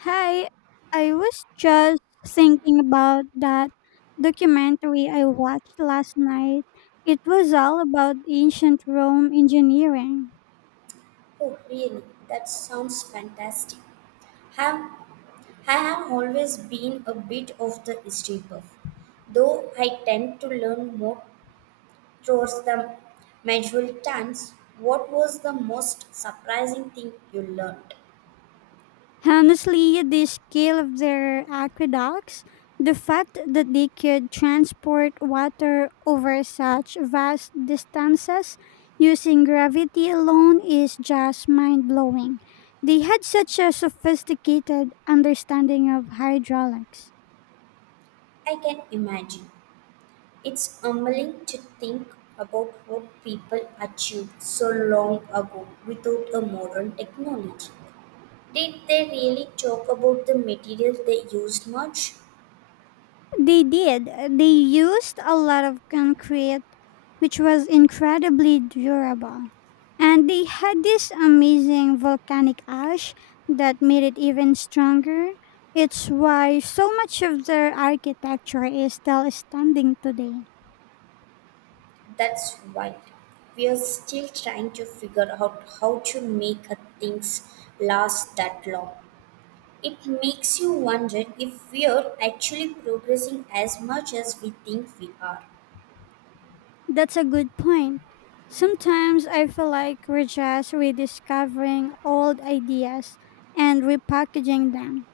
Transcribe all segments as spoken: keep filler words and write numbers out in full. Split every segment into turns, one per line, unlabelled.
Hi, I was just thinking about that documentary I watched last night. It was all about ancient Rome engineering.
Oh, really? That sounds fantastic. Have, I have always been a bit of the history buff, though I tend to learn more towards the medieval times. What was the most surprising thing you learned?
Honestly, the scale of their aqueducts, the fact that they could transport water over such vast distances using gravity alone is just mind blowing. They had such a sophisticated understanding of hydraulics.
I can imagine. It's humbling to think about what people achieved so long ago without a modern technology. Did they really talk about the material they used much?
They did. They used a lot of concrete, which was incredibly durable. And they had this amazing volcanic ash that made it even stronger. It's why so much of their architecture is still standing today.
That's right. We are still trying to figure out how to make a things last that long. It makes you wonder if we are actually progressing as much as we think we are.
That's a good point. Sometimes I feel like we're just rediscovering old ideas and repackaging them.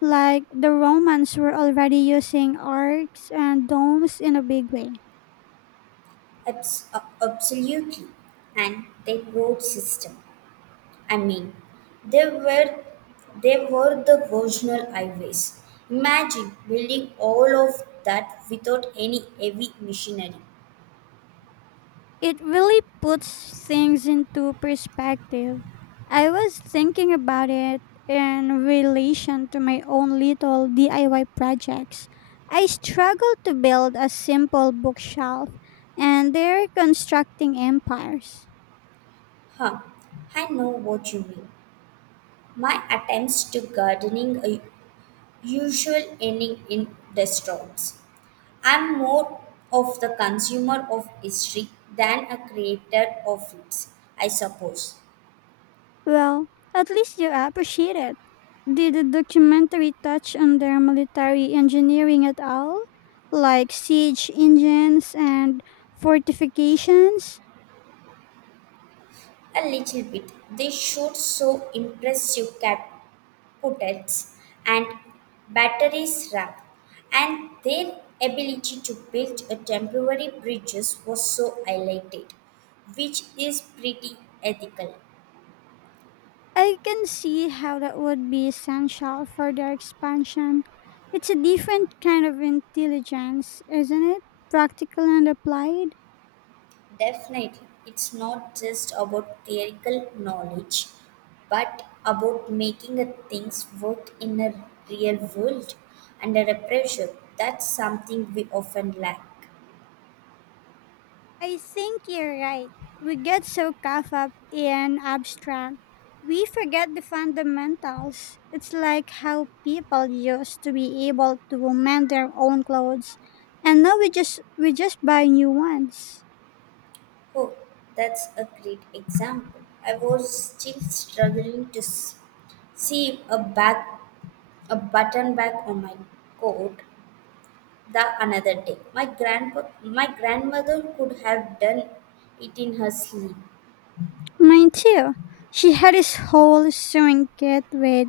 Like the Romans were already using arcs and domes in a big way.
Abs- uh, absolutely. And the road system. I mean, they were they were the original highways. Imagine building all of that without any heavy machinery.
It really puts things into perspective. I was thinking about it in relation to my own little D I Y projects. I struggle to build a simple bookshelf, and they're constructing empires.
Huh, I know what you mean. My attempts to gardening are usual ending in distraughts. I'm more of the consumer of history than a creator of it, I suppose.
Well, at least you appreciate it. Did the documentary touch on their military engineering at all? Like siege engines and fortifications?
A little bit. They shoot so impressive catapults and batteries rap, and their ability to build a temporary bridges was so highlighted, which is pretty ethical.
I can see how that would be essential for their expansion. It's a different kind of intelligence, isn't it? Practical and applied.
Definitely, it's not just about theoretical knowledge, but about making a things work in a real world under a pressure. That's something we often lack.
I think you're right. We get so caught up in abstract, we forget the fundamentals. It's like how people used to be able to mend their own clothes, and now we just we just buy new ones.
Oh, that's a great example. I was still struggling to s- see a back a button back on my coat the another day. My grandpa my grandmother could have done it in her sleep.
Mine too. She had this whole sewing kit with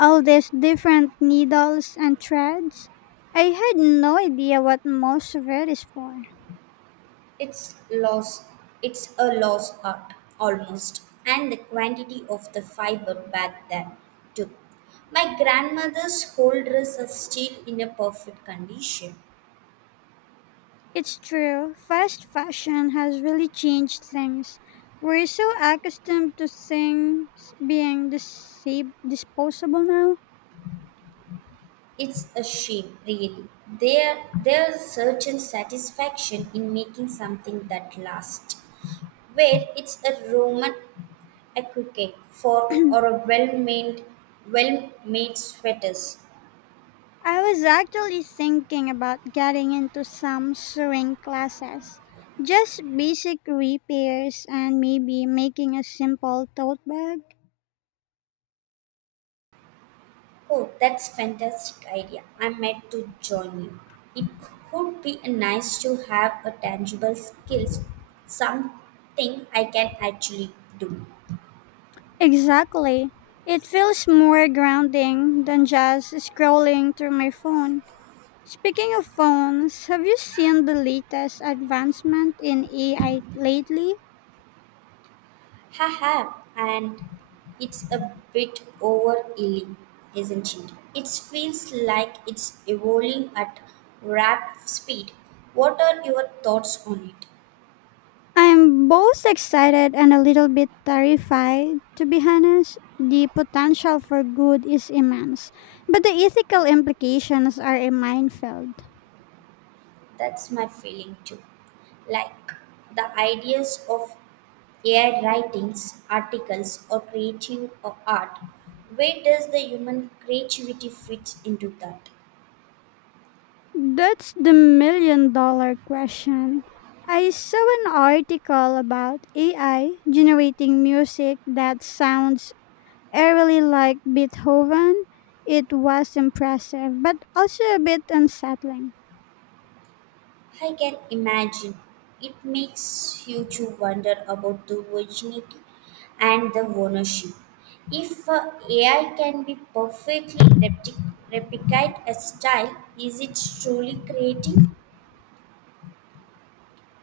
all these different needles and threads. I had no idea what most of it is for.
It's lost. It's a lost art almost, and the quantity of the fiber back then too. My grandmother's whole dress is still in a perfect condition.
It's true. Fast fashion has really changed things. We're so accustomed to things being dis- disposable now.
It's a shame, really. There, there's a certain satisfaction in making something that lasts, where it's a Roman a cricket for or a well-made well-made sweaters.
I was actually thinking about getting into some sewing classes. Just basic repairs and maybe making a simple tote bag.
Oh, that's fantastic idea. I meant to join you. It would be nice to have a tangible skills, something I can actually do.
Exactly. It feels more grounding than just scrolling through my phone. Speaking of phones, have you seen the latest advancement in A I lately?
Ha ha, and it's a bit overeating, isn't it? It feels like it's evolving at rapid speed. What are your thoughts on it?
I'm both excited and a little bit terrified, to be honest. The potential for good is immense, but the ethical implications are a minefield.
That's my feeling too. Like the ideas of A I writings, articles, or creating of art, where does the human creativity fit into that?
That's the million dollar question. I saw an article about A I generating music that sounds I really like Beethoven. It was impressive, but also a bit unsettling.
I can imagine it makes you to wonder about the virginity and the ownership. If uh, A I can be perfectly repti- replicate a style, is it truly creating?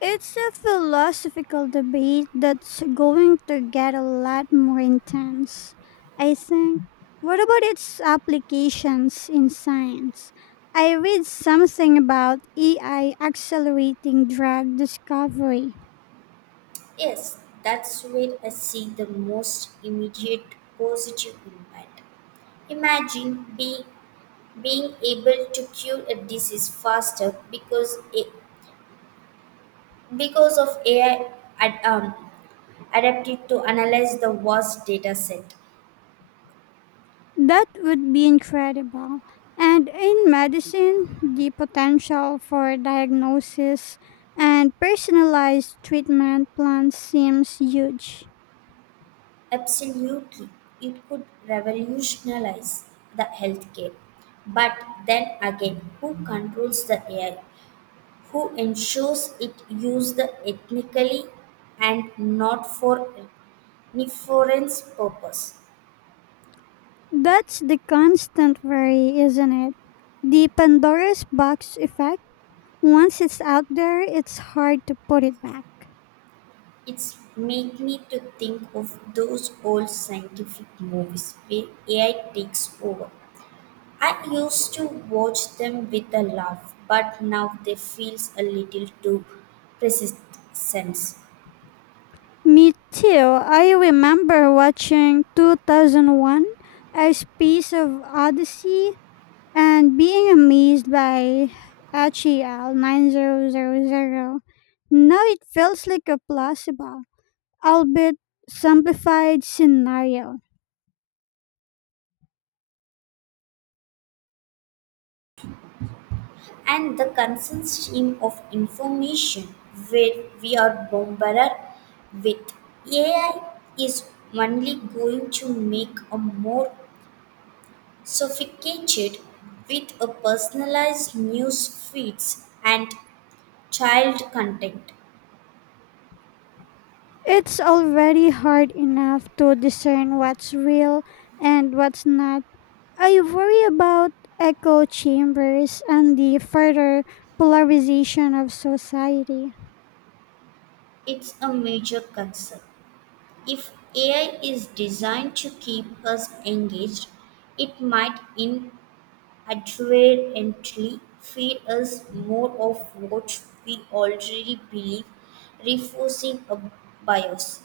It's a philosophical debate that's going to get a lot more intense, I think. What about its applications in science? I read something about A I accelerating drug discovery.
Yes, that's where I see the most immediate positive impact. Imagine be, being able to cure a disease faster because a, because of A I ad, um, adapted to analyze the vast data set.
That would be incredible. And in medicine, the potential for diagnosis and personalized treatment plans seems huge.
Absolutely, it could revolutionize the healthcare. But then again, who controls the A I? Who ensures it used ethnically and not for nefarious purpose.
That's the constant worry, isn't it? The Pandora's box effect. Once it's out there, it's hard to put it back.
It's make me to think of those old scientific movies where A I takes over. I used to watch them with a laugh, but now they feels a little too persistent.
Me too. I remember watching two thousand one A Space of Odyssey and being amazed by H E L nine thousand. Now it feels like a plausible, albeit simplified scenario.
And the constant stream of information where we are bombarded with A I is only going to make a more sophisticated with a personalized news feeds and child content.
It's already hard enough to discern what's real and what's not. I worry about echo chambers and the further polarization of society.
It's a major concern. If A I is designed to keep us engaged, it might in adherently feed us more of what we already believe, reinforcing a bias.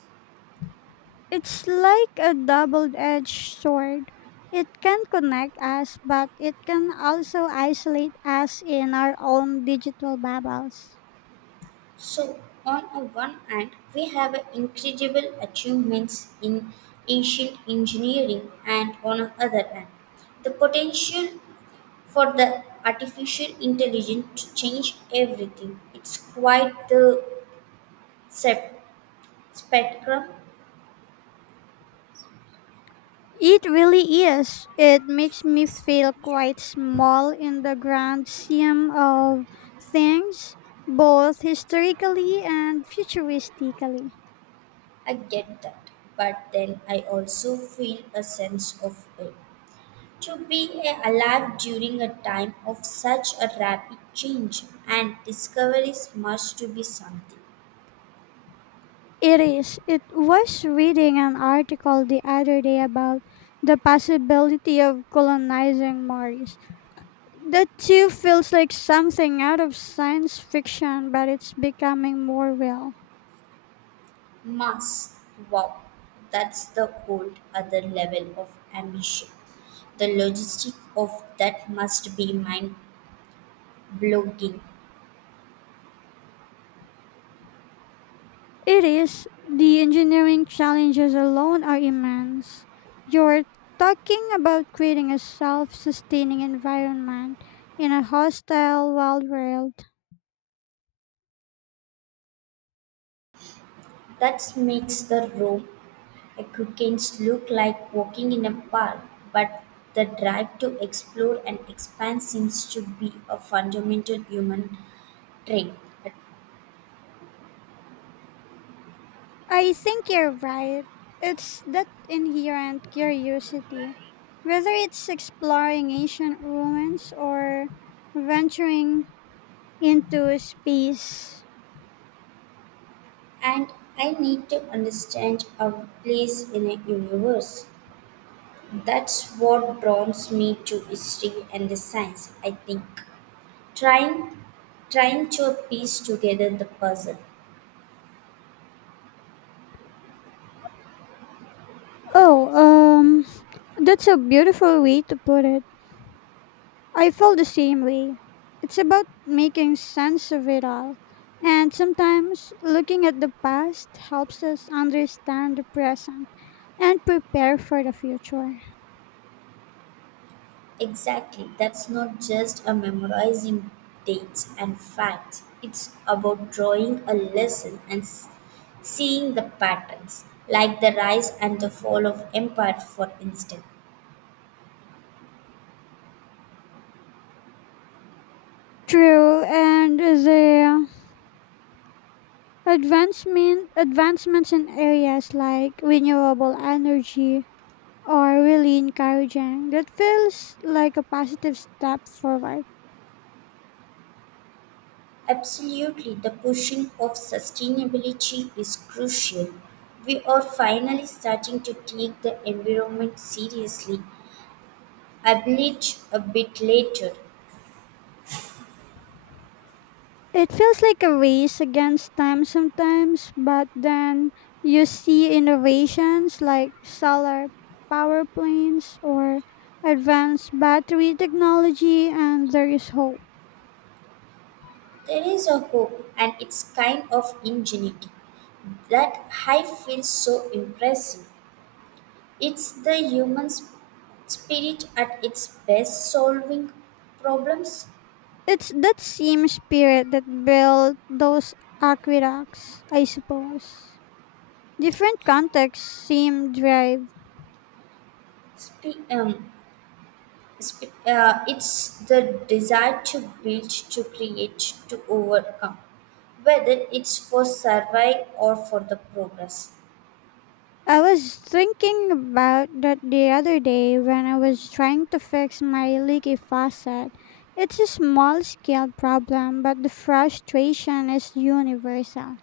It's like a double edged sword. It can connect us, but it can also isolate us in our own digital bubbles.
So, on a one hand, we have incredible achievements in ancient engineering, and on the other hand, the potential for the artificial intelligence to change everything. It's quite the sep- spectrum.
It really is. It makes me feel quite small in the grand scheme of things, both historically and futuristically.
I get that, but then I also feel a sense of it. To be a- alive during a time of such a rapid change and discoveries must to be something.
It is. It was reading an article the other day about the possibility of colonizing Mars. That too feels like something out of science fiction, but it's becoming more real.
Must. Wow, that's the whole other level of ambition. The logistic of that must be mind blowing.
It is. The engineering challenges alone are immense. You're talking about creating a self sustaining environment in a hostile wild world.
That makes the Rome aqueducts look like walking in a park, but the drive to explore and expand seems to be a fundamental human trait.
I think you're right. It's that inherent curiosity. Whether it's exploring ancient ruins or venturing into space.
And I need to understand a place in a universe. That's what draws me to history and the science, I think. Trying trying to piece together the puzzle.
Oh, um, that's a beautiful way to put it. I felt the same way. It's about making sense of it all. And sometimes looking at the past helps us understand the present and prepare for the future.
Exactly. That's not just a memorizing dates and facts. It's about drawing a lesson and s- seeing the patterns, like the rise and the fall of empire, for instance.
True, and the advancement advancements in areas like renewable energy are really encouraging. That feels like a positive step forward.
Absolutely, the pushing of sustainability is crucial. We are finally starting to take the environment seriously, albeit a bit later.
It feels like a race against time sometimes, but then you see innovations like solar power plants or advanced battery technology, and there is hope.
There is a hope, and it's kind of ingenuity that I feels so impressive. It's the human sp- spirit at its best solving problems.
It's that same spirit that built those aqueducts, I suppose. Different contexts, same drive.
Spe- um, sp- uh, it's the desire to build, to create, to overcome, whether it's for survive or for the progress.
I was thinking about that the other day when I was trying to fix my leaky faucet. It's a small scale problem, but the frustration is universal.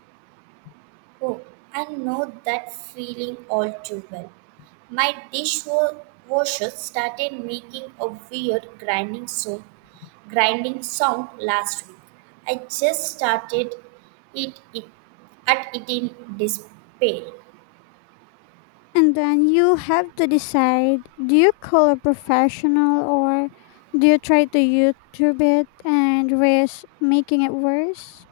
Oh, I know that feeling all too well. My dishwasher started making a weird grinding so grinding sound last week. I just started it, it at it in despair.
And then you have to decide, do you call a professional or do you try to YouTube it and risk making it worse?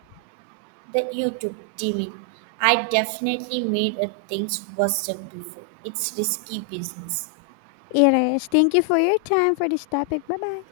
The YouTube demon. I definitely made a things worse than before. It's risky business.
It is. Thank you for your time for this topic. Bye bye.